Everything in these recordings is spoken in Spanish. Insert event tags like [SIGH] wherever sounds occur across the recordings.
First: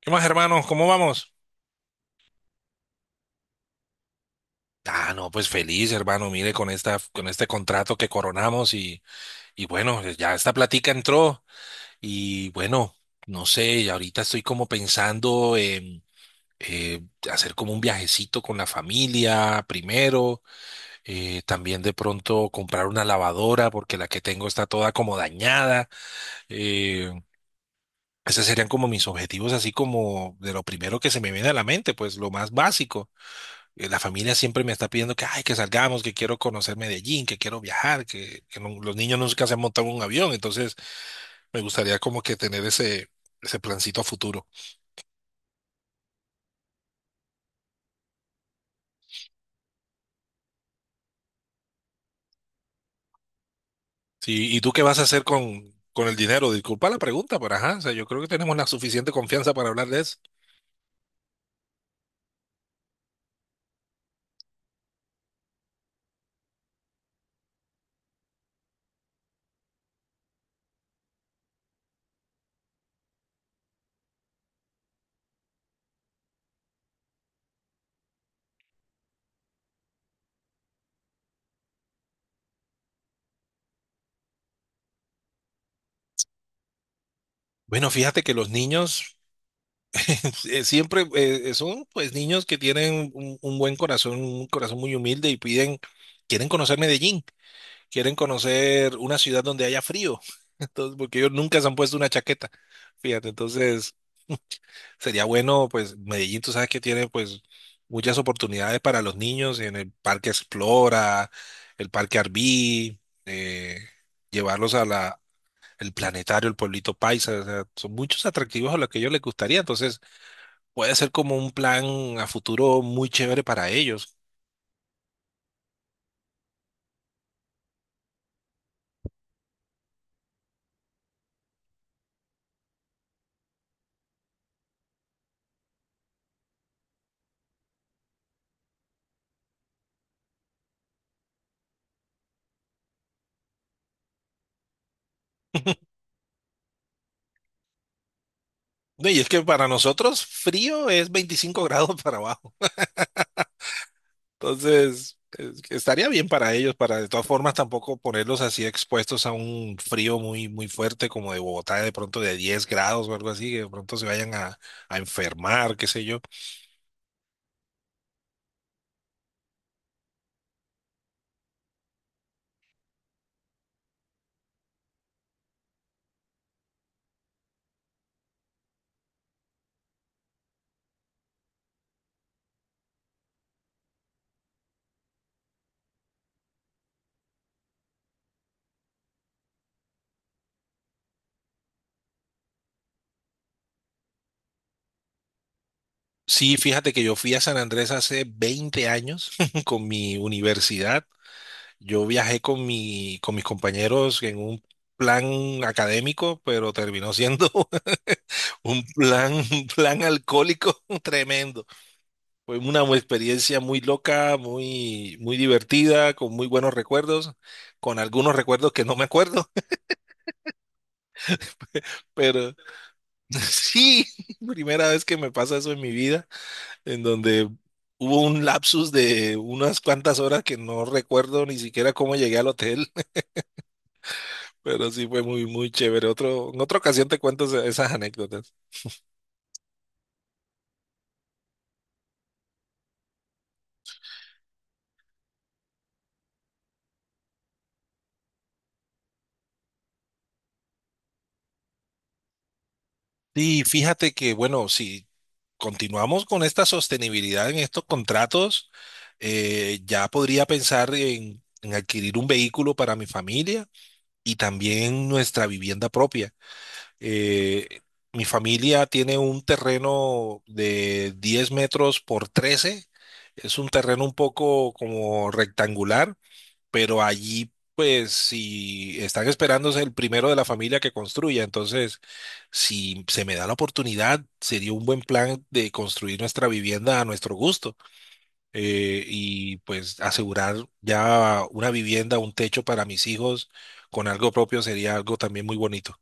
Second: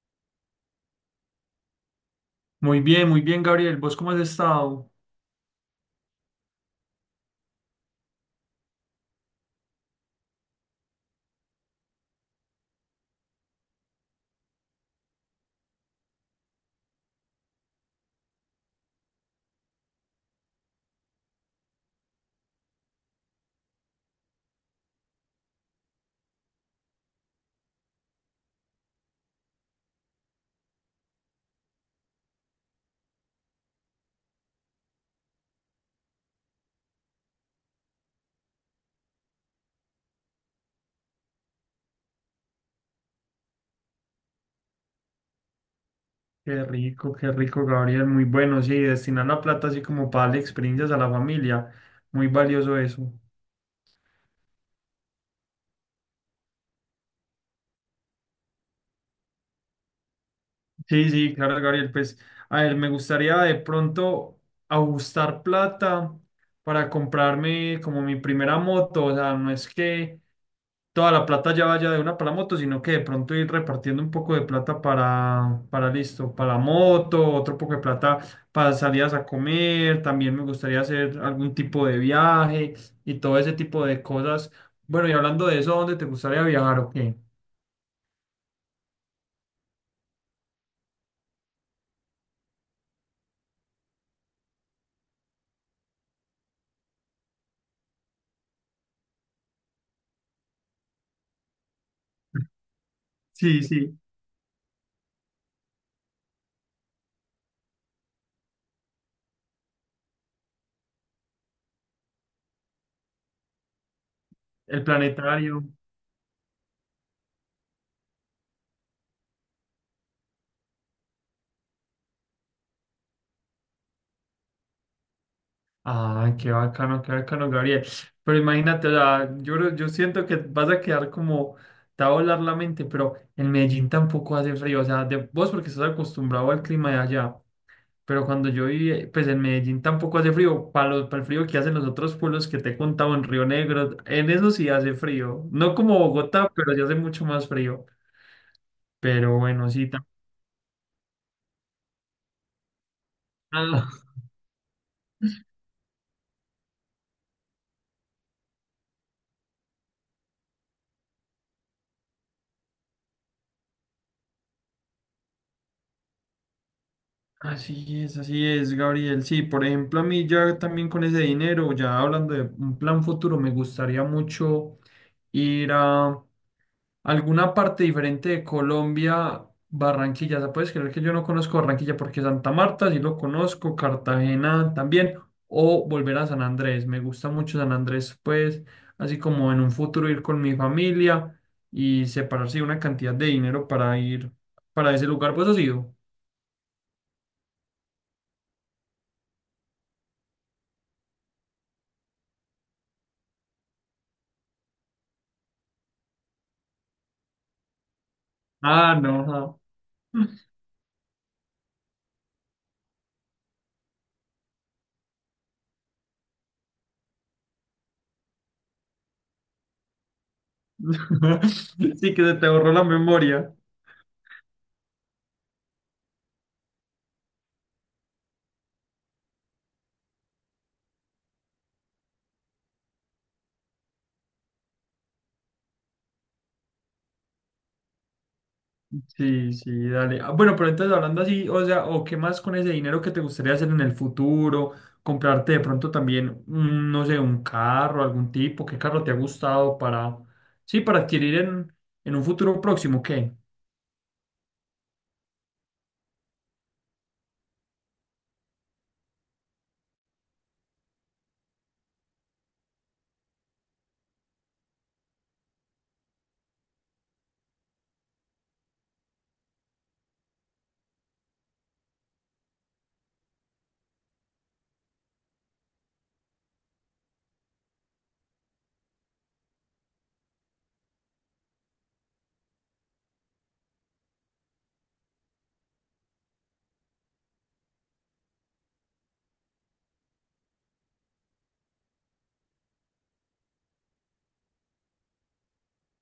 ¿Qué más, hermano? ¿Cómo vamos? Muy bien, Gabriel. ¿Vos cómo has estado? Ah, no, pues feliz, hermano. Mire, con este contrato que coronamos y bueno, ya esta platica entró y bueno, no sé, y ahorita estoy como pensando en eh, hacer como un viajecito con la familia primero, también de pronto comprar una lavadora porque la que tengo está toda como dañada. eh, Esos serían como mis objetivos, así como de lo primero que se me viene a la mente, pues lo más básico. La familia siempre me está pidiendo que, ay, que salgamos, que quiero conocer Medellín, que quiero viajar, que los niños nunca se han montado en un avión, entonces me gustaría como que tener ese plancito a futuro. Qué rico, Gabriel. Muy bueno, sí, destinar la plata así como para darle experiencias a la familia. Muy valioso eso. Sí, ¿y tú qué vas a hacer con el dinero? Disculpa la pregunta, pero ajá, o sea, yo creo que tenemos la suficiente confianza para hablar de eso. Sí, sí, claro, Gabriel. Pues, a ver, me gustaría de pronto ajustar plata para comprarme como mi primera moto. O sea, no es que toda la plata ya vaya de una para la moto, sino que de pronto ir repartiendo un poco de plata para listo, para la moto, otro poco de plata para salidas a comer, también me gustaría hacer algún tipo de viaje y todo ese tipo de cosas. Bueno, y hablando de eso, ¿a dónde te gustaría viajar o qué? Bueno, fíjate que los niños [LAUGHS] siempre son pues niños que tienen un buen corazón, un corazón muy humilde y piden, quieren conocer Medellín, quieren conocer una ciudad donde haya frío. Entonces, porque ellos nunca se han puesto una chaqueta. [LAUGHS] Fíjate, Sí, entonces sí, [LAUGHS] sería bueno, pues Medellín, tú sabes que tiene pues muchas oportunidades para los niños en el Parque Explora, el Parque Arví, eh, llevarlos a el la, planetario. el planetario, el pueblito paisa, o sea, son muchos atractivos a los que a ellos les gustaría, entonces puede ser como un plan a futuro muy chévere para ellos. ¡Ah, qué bacano, Gabriel! Pero imagínate, o sea, yo, yo siento que vas a quedar como, te va a volar la mente, pero en Medellín tampoco hace frío, o sea, de, vos porque estás acostumbrado al clima de allá, pero cuando yo viví, pues en Medellín tampoco hace frío, para para el frío que hacen los otros pueblos que te he contado en Río Negro, en eso sí hace frío, no como Bogotá, pero sí hace mucho más frío, No, y es pero que para bueno, sí, nosotros frío es 25 [LAUGHS] grados para abajo. también. Entonces, estaría bien para ellos, para de todas formas tampoco ponerlos así expuestos a un frío muy, muy fuerte como de Bogotá, de pronto de 10 grados o algo así, que de pronto se vayan a enfermar, qué sé yo. Así es, Gabriel. Sí, por ejemplo, a mí ya también con ese dinero, ya hablando de un plan futuro, me gustaría mucho ir a alguna parte diferente de Colombia, Barranquilla. O sea, ¿puedes creer que yo no conozco Barranquilla? Porque Santa Marta sí lo conozco, Cartagena también, o volver a San Andrés. Me gusta mucho San Andrés, pues, así como en un futuro ir con mi familia y separarse una cantidad de dinero para ir para ese lugar. ¿Pues has ido? Sí, fíjate que yo fui a San Andrés hace 20 años [LAUGHS] con mi universidad. Yo viajé con mis compañeros en un plan académico, pero terminó siendo [LAUGHS] Ah, no. Ajá. un plan alcohólico [LAUGHS] tremendo. Fue una experiencia muy loca, muy divertida, con muy buenos recuerdos, con algunos recuerdos que no me acuerdo, [LAUGHS] [LAUGHS] Sí, que se te pero borró la [LAUGHS] memoria. sí, [LAUGHS] primera vez que me pasa eso en mi vida, en donde hubo un lapsus de unas cuantas horas que no recuerdo ni siquiera cómo llegué al hotel, [LAUGHS] pero sí fue muy chévere. Otro, en otra ocasión te cuento esas anécdotas. Sí, sí, dale. Ah, bueno, pero entonces hablando así, o sea, o qué más con ese dinero que te gustaría hacer en el futuro, comprarte de pronto también, no sé, un carro, algún tipo, qué carro te ha gustado para, sí, para adquirir en un futuro próximo, ¿qué? Sí, fíjate que, bueno, si continuamos con esta sostenibilidad en estos contratos. Ya podría pensar en adquirir un vehículo para mi familia y también nuestra vivienda propia. Eh, Mi familia tiene un terreno de 10 metros por 13. Es un terreno un poco como rectangular, pero allí pues si están esperándose el primero de la familia que construya, entonces si se me da la oportunidad, sería un buen plan de construir nuestra vivienda a nuestro gusto y pues asegurar ya una vivienda, un techo para mis hijos con algo propio sería algo también muy bonito.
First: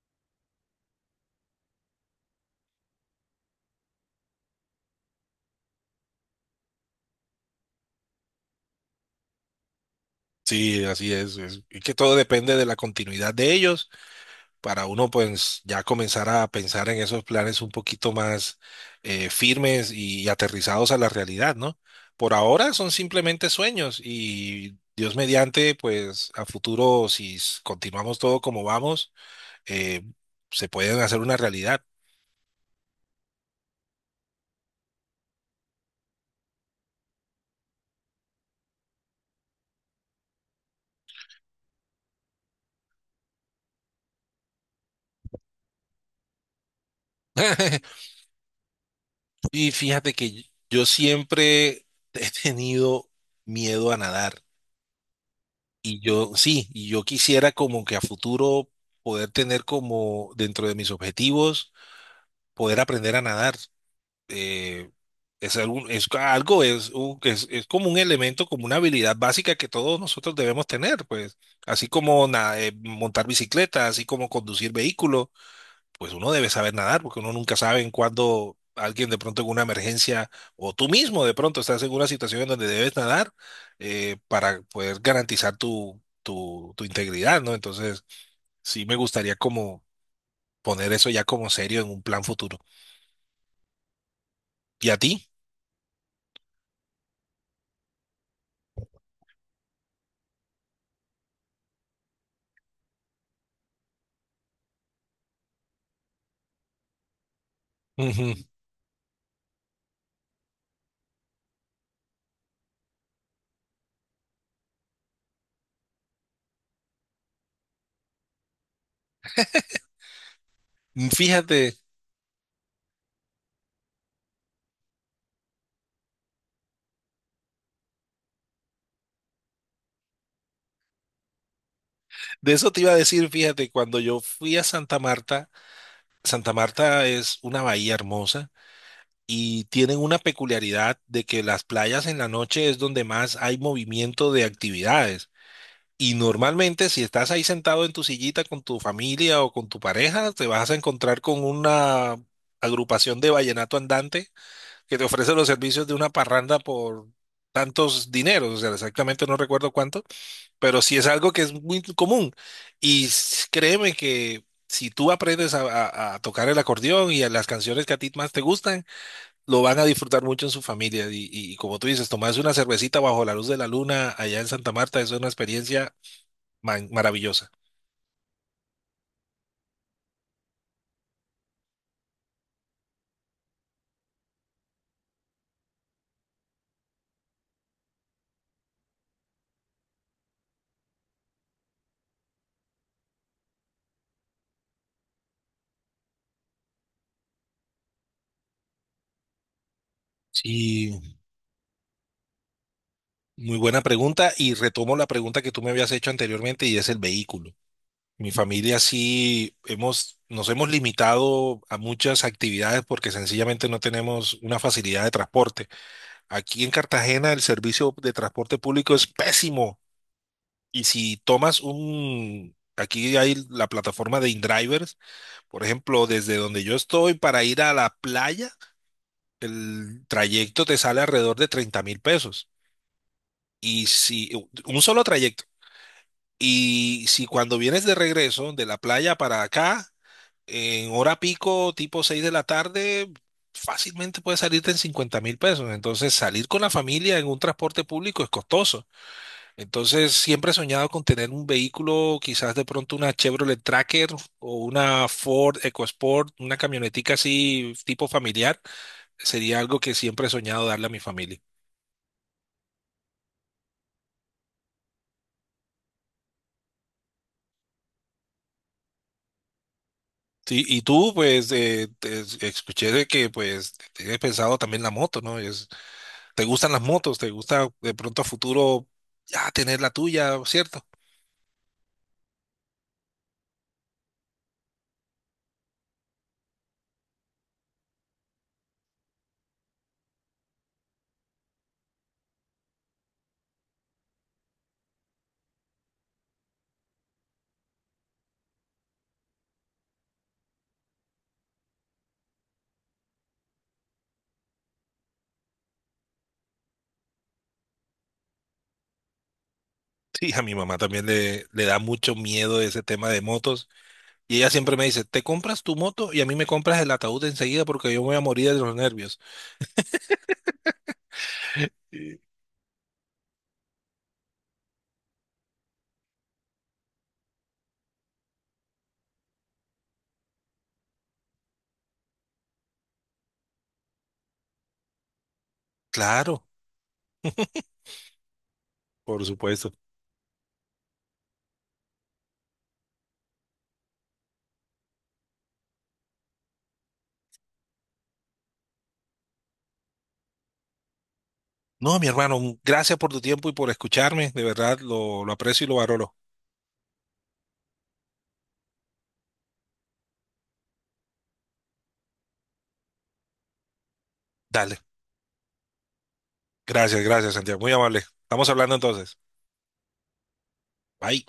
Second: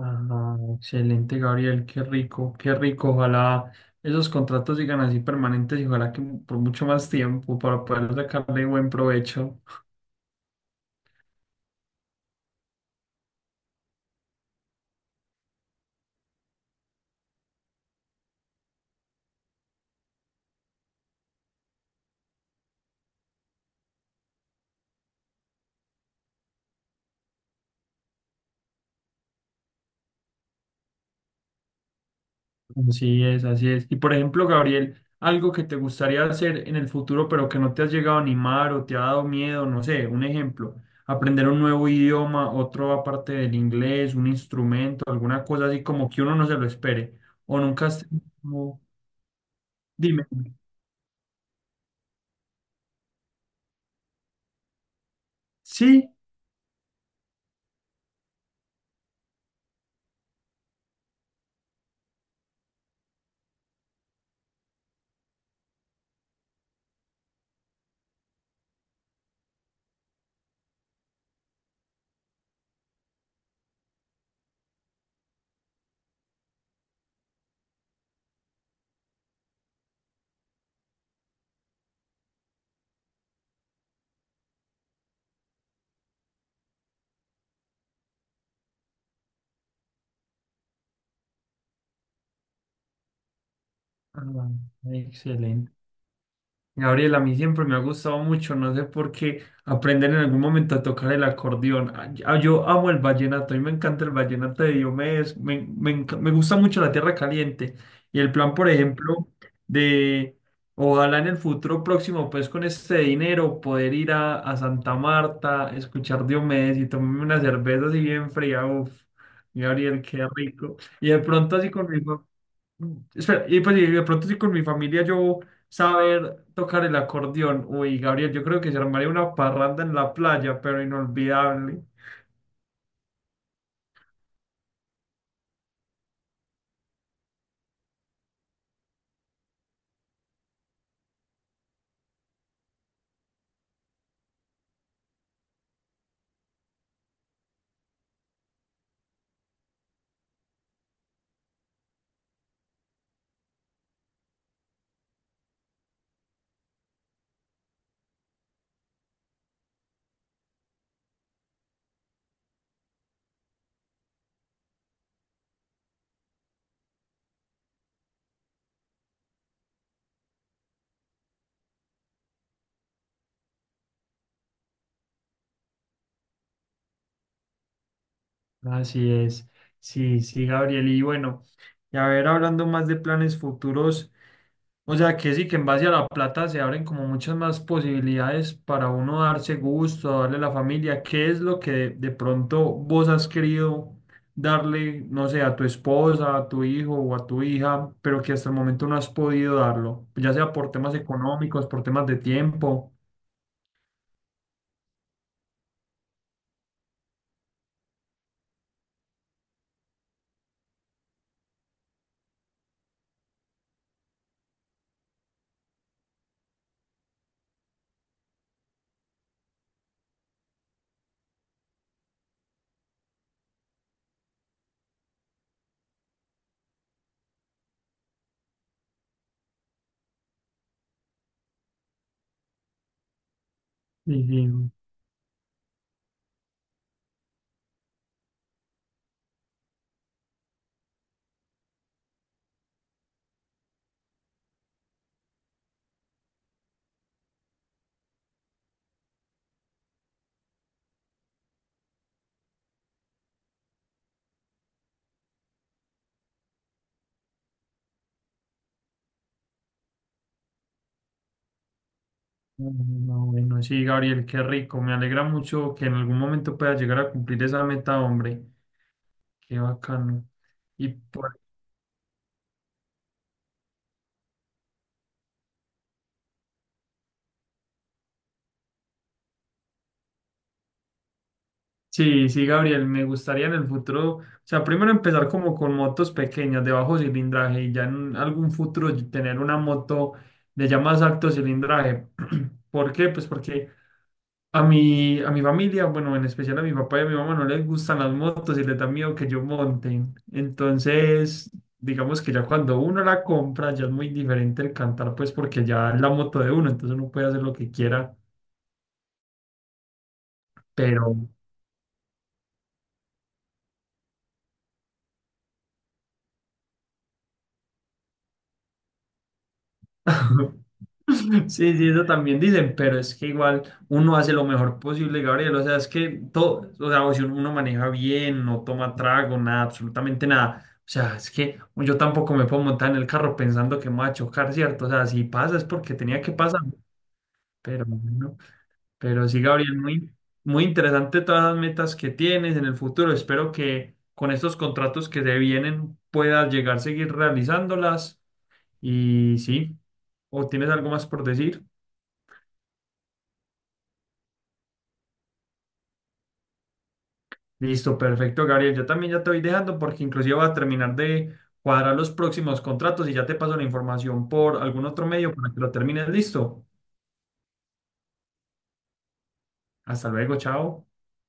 Ah, excelente, Gabriel, qué rico, qué rico. Ojalá esos contratos sigan así permanentes y ojalá que por mucho más tiempo para poder sacarle buen provecho. Sí, así es. Es que todo depende de la continuidad de ellos para uno pues ya comenzar a pensar en esos planes un poquito más firmes y aterrizados a la realidad, ¿no? Por ahora son simplemente sueños y Dios mediante pues a futuro si continuamos todo como vamos eh, se pueden hacer una realidad. Así es, así es. Y por ejemplo, Gabriel, algo que te gustaría hacer en el futuro, pero que no te has llegado a animar o te ha dado miedo, no sé, un ejemplo, aprender un nuevo idioma, otro aparte del inglés, un instrumento, alguna cosa así como que uno no se lo espere. O nunca [LAUGHS] has tenido- Y fíjate Dime. que yo siempre [LAUGHS] he tenido miedo a nadar. Sí. Sí, y yo quisiera como que a futuro poder tener como dentro de mis objetivos, poder aprender a nadar. Eh, es algún, es algo, es como un elemento, como una habilidad básica que todos nosotros debemos tener, pues, así como montar bicicleta, así como conducir vehículos pues uno debe saber nadar, porque uno nunca sabe en cuándo alguien de pronto en una emergencia, o tú mismo de pronto estás en una situación en donde debes nadar para poder garantizar tu integridad, ¿no? Entonces, sí me gustaría como poner eso ya como serio en un plan futuro. Ah, ¿Y a ti? excelente. Gabriel, a mí siempre me ha gustado mucho, no sé por qué, aprender en algún momento a tocar el acordeón. Ah, yo yo amo el vallenato, a mí me encanta el vallenato de Diomedes, me gusta mucho la tierra caliente. Y el Ujú. plan, por ejemplo, de ojalá en el futuro próximo, pues con este dinero, poder ir a Santa Marta, escuchar Diomedes y tomarme una cerveza así bien fría. Uf, Gabriel, qué rico. Y de pronto así Fíjate, con mi, Mm, espera, y pues y de pronto si con mi familia yo saber tocar el acordeón. Uy, Gabriel, yo creo que se armaría una parranda en la playa, pero inolvidable. de eso te iba a decir, fíjate, cuando yo fui a Santa Marta, Santa Marta es una bahía hermosa y tienen una peculiaridad de que las playas en la noche es donde más hay movimiento de actividades. Y normalmente si estás ahí sentado en tu sillita con tu familia o con tu pareja, te vas a encontrar con una agrupación de vallenato andante que te ofrece los servicios de una parranda por tantos dineros, o sea, exactamente no recuerdo cuánto, pero sí es algo que es muy común. Y créeme que si tú aprendes a tocar el acordeón y a las canciones que a ti más te gustan, lo van a disfrutar mucho en su familia. Y como tú dices, tomarse una cervecita bajo la luz de la luna allá en Santa Marta, eso es una experiencia maravillosa. Así es. Sí, sí, Gabriel. Y bueno, y a ver, hablando más de planes futuros. O sea que sí, que en base a la plata se abren como muchas más posibilidades para uno darse gusto, darle a la familia. ¿Qué es lo que de pronto vos has querido darle, no sé, a tu esposa, a tu hijo o a tu hija, pero que hasta el momento no has podido darlo? Ya sea por temas Sí, económicos, por temas de tiempo. muy buena pregunta. Y retomo la pregunta que tú me habías hecho anteriormente y es el vehículo. Mi familia sí hemos, nos hemos limitado a muchas actividades porque sencillamente no tenemos una facilidad de transporte. Aquí en Cartagena el servicio de transporte público es pésimo. Y si tomas aquí hay la plataforma de InDriver, por ejemplo, desde donde yo estoy para ir a la playa, el trayecto te sale alrededor de 30.000 pesos. Y Sí, si, sí, no, un solo trayecto. Y si cuando vienes de regreso de la playa para acá, en hora pico, tipo 6 de la tarde, fácilmente puedes salirte en 50.000 pesos. Entonces, salir con la familia en un transporte público es costoso. Entonces, siempre he soñado con tener un vehículo, quizás de pronto una Chevrolet Tracker o una Ford EcoSport, una camionetica así tipo familiar. Sería algo que siempre he soñado darle a mi familia. no, bueno, sí, Gabriel, qué rico. Me alegra mucho que en algún momento puedas llegar a cumplir esa meta, hombre. Qué bacano. Sí, y Y tú, por pues, escuché de que, pues, tienes pensado también la moto, ¿no? ¿Te gustan las motos? ¿Te gusta de pronto a futuro ya tener la tuya, cierto? [LAUGHS] sí, sí, Gabriel, me gustaría en el futuro, o sea, primero empezar como con motos pequeñas de bajo cilindraje y ya en algún futuro tener una moto de ya más alto cilindraje. ¿Por qué? Pues porque a mi familia, bueno, en especial a mi papá y a mi mamá no les gustan las motos y les da miedo que yo monte. Entonces, digamos que ya cuando uno la compra ya es muy diferente el cantar, pues porque ya es la moto de uno, entonces uno puede hacer lo que quiera, Sí, a mi mamá también pero... le da mucho miedo ese tema de motos. Y ella siempre me dice, te compras tu moto y a mí me compras el ataúd enseguida porque yo me voy a morir de los nervios. [LAUGHS] [LAUGHS] Sí, sí, eso también dicen, pero es que igual uno hace lo mejor posible, Gabriel. O sea, es que todo, o sea, o si uno maneja bien, no toma trago, nada, absolutamente nada. O sea, es que yo tampoco me puedo montar en el carro pensando que me va a chocar, ¿cierto? O sea, si pasa es porque tenía que Claro, pasar, pero bueno, por pero sí, supuesto. Gabriel, muy, muy interesante todas las metas que tienes en el futuro. Espero que con estos contratos que te vienen puedas llegar a seguir realizándolas y sí, ¿o tienes algo más por decir? No, mi hermano, gracias por tu tiempo y por escucharme. De verdad, lo aprecio y lo valoro. Listo, perfecto, Gabriel. Yo también ya te voy dejando porque inclusive voy a terminar de cuadrar los próximos contratos y ya te paso la información por Dale. algún otro medio para que lo termines. Listo. Gracias, gracias, Santiago. Muy amable. Estamos hablando entonces. Hasta luego, chao. Bye.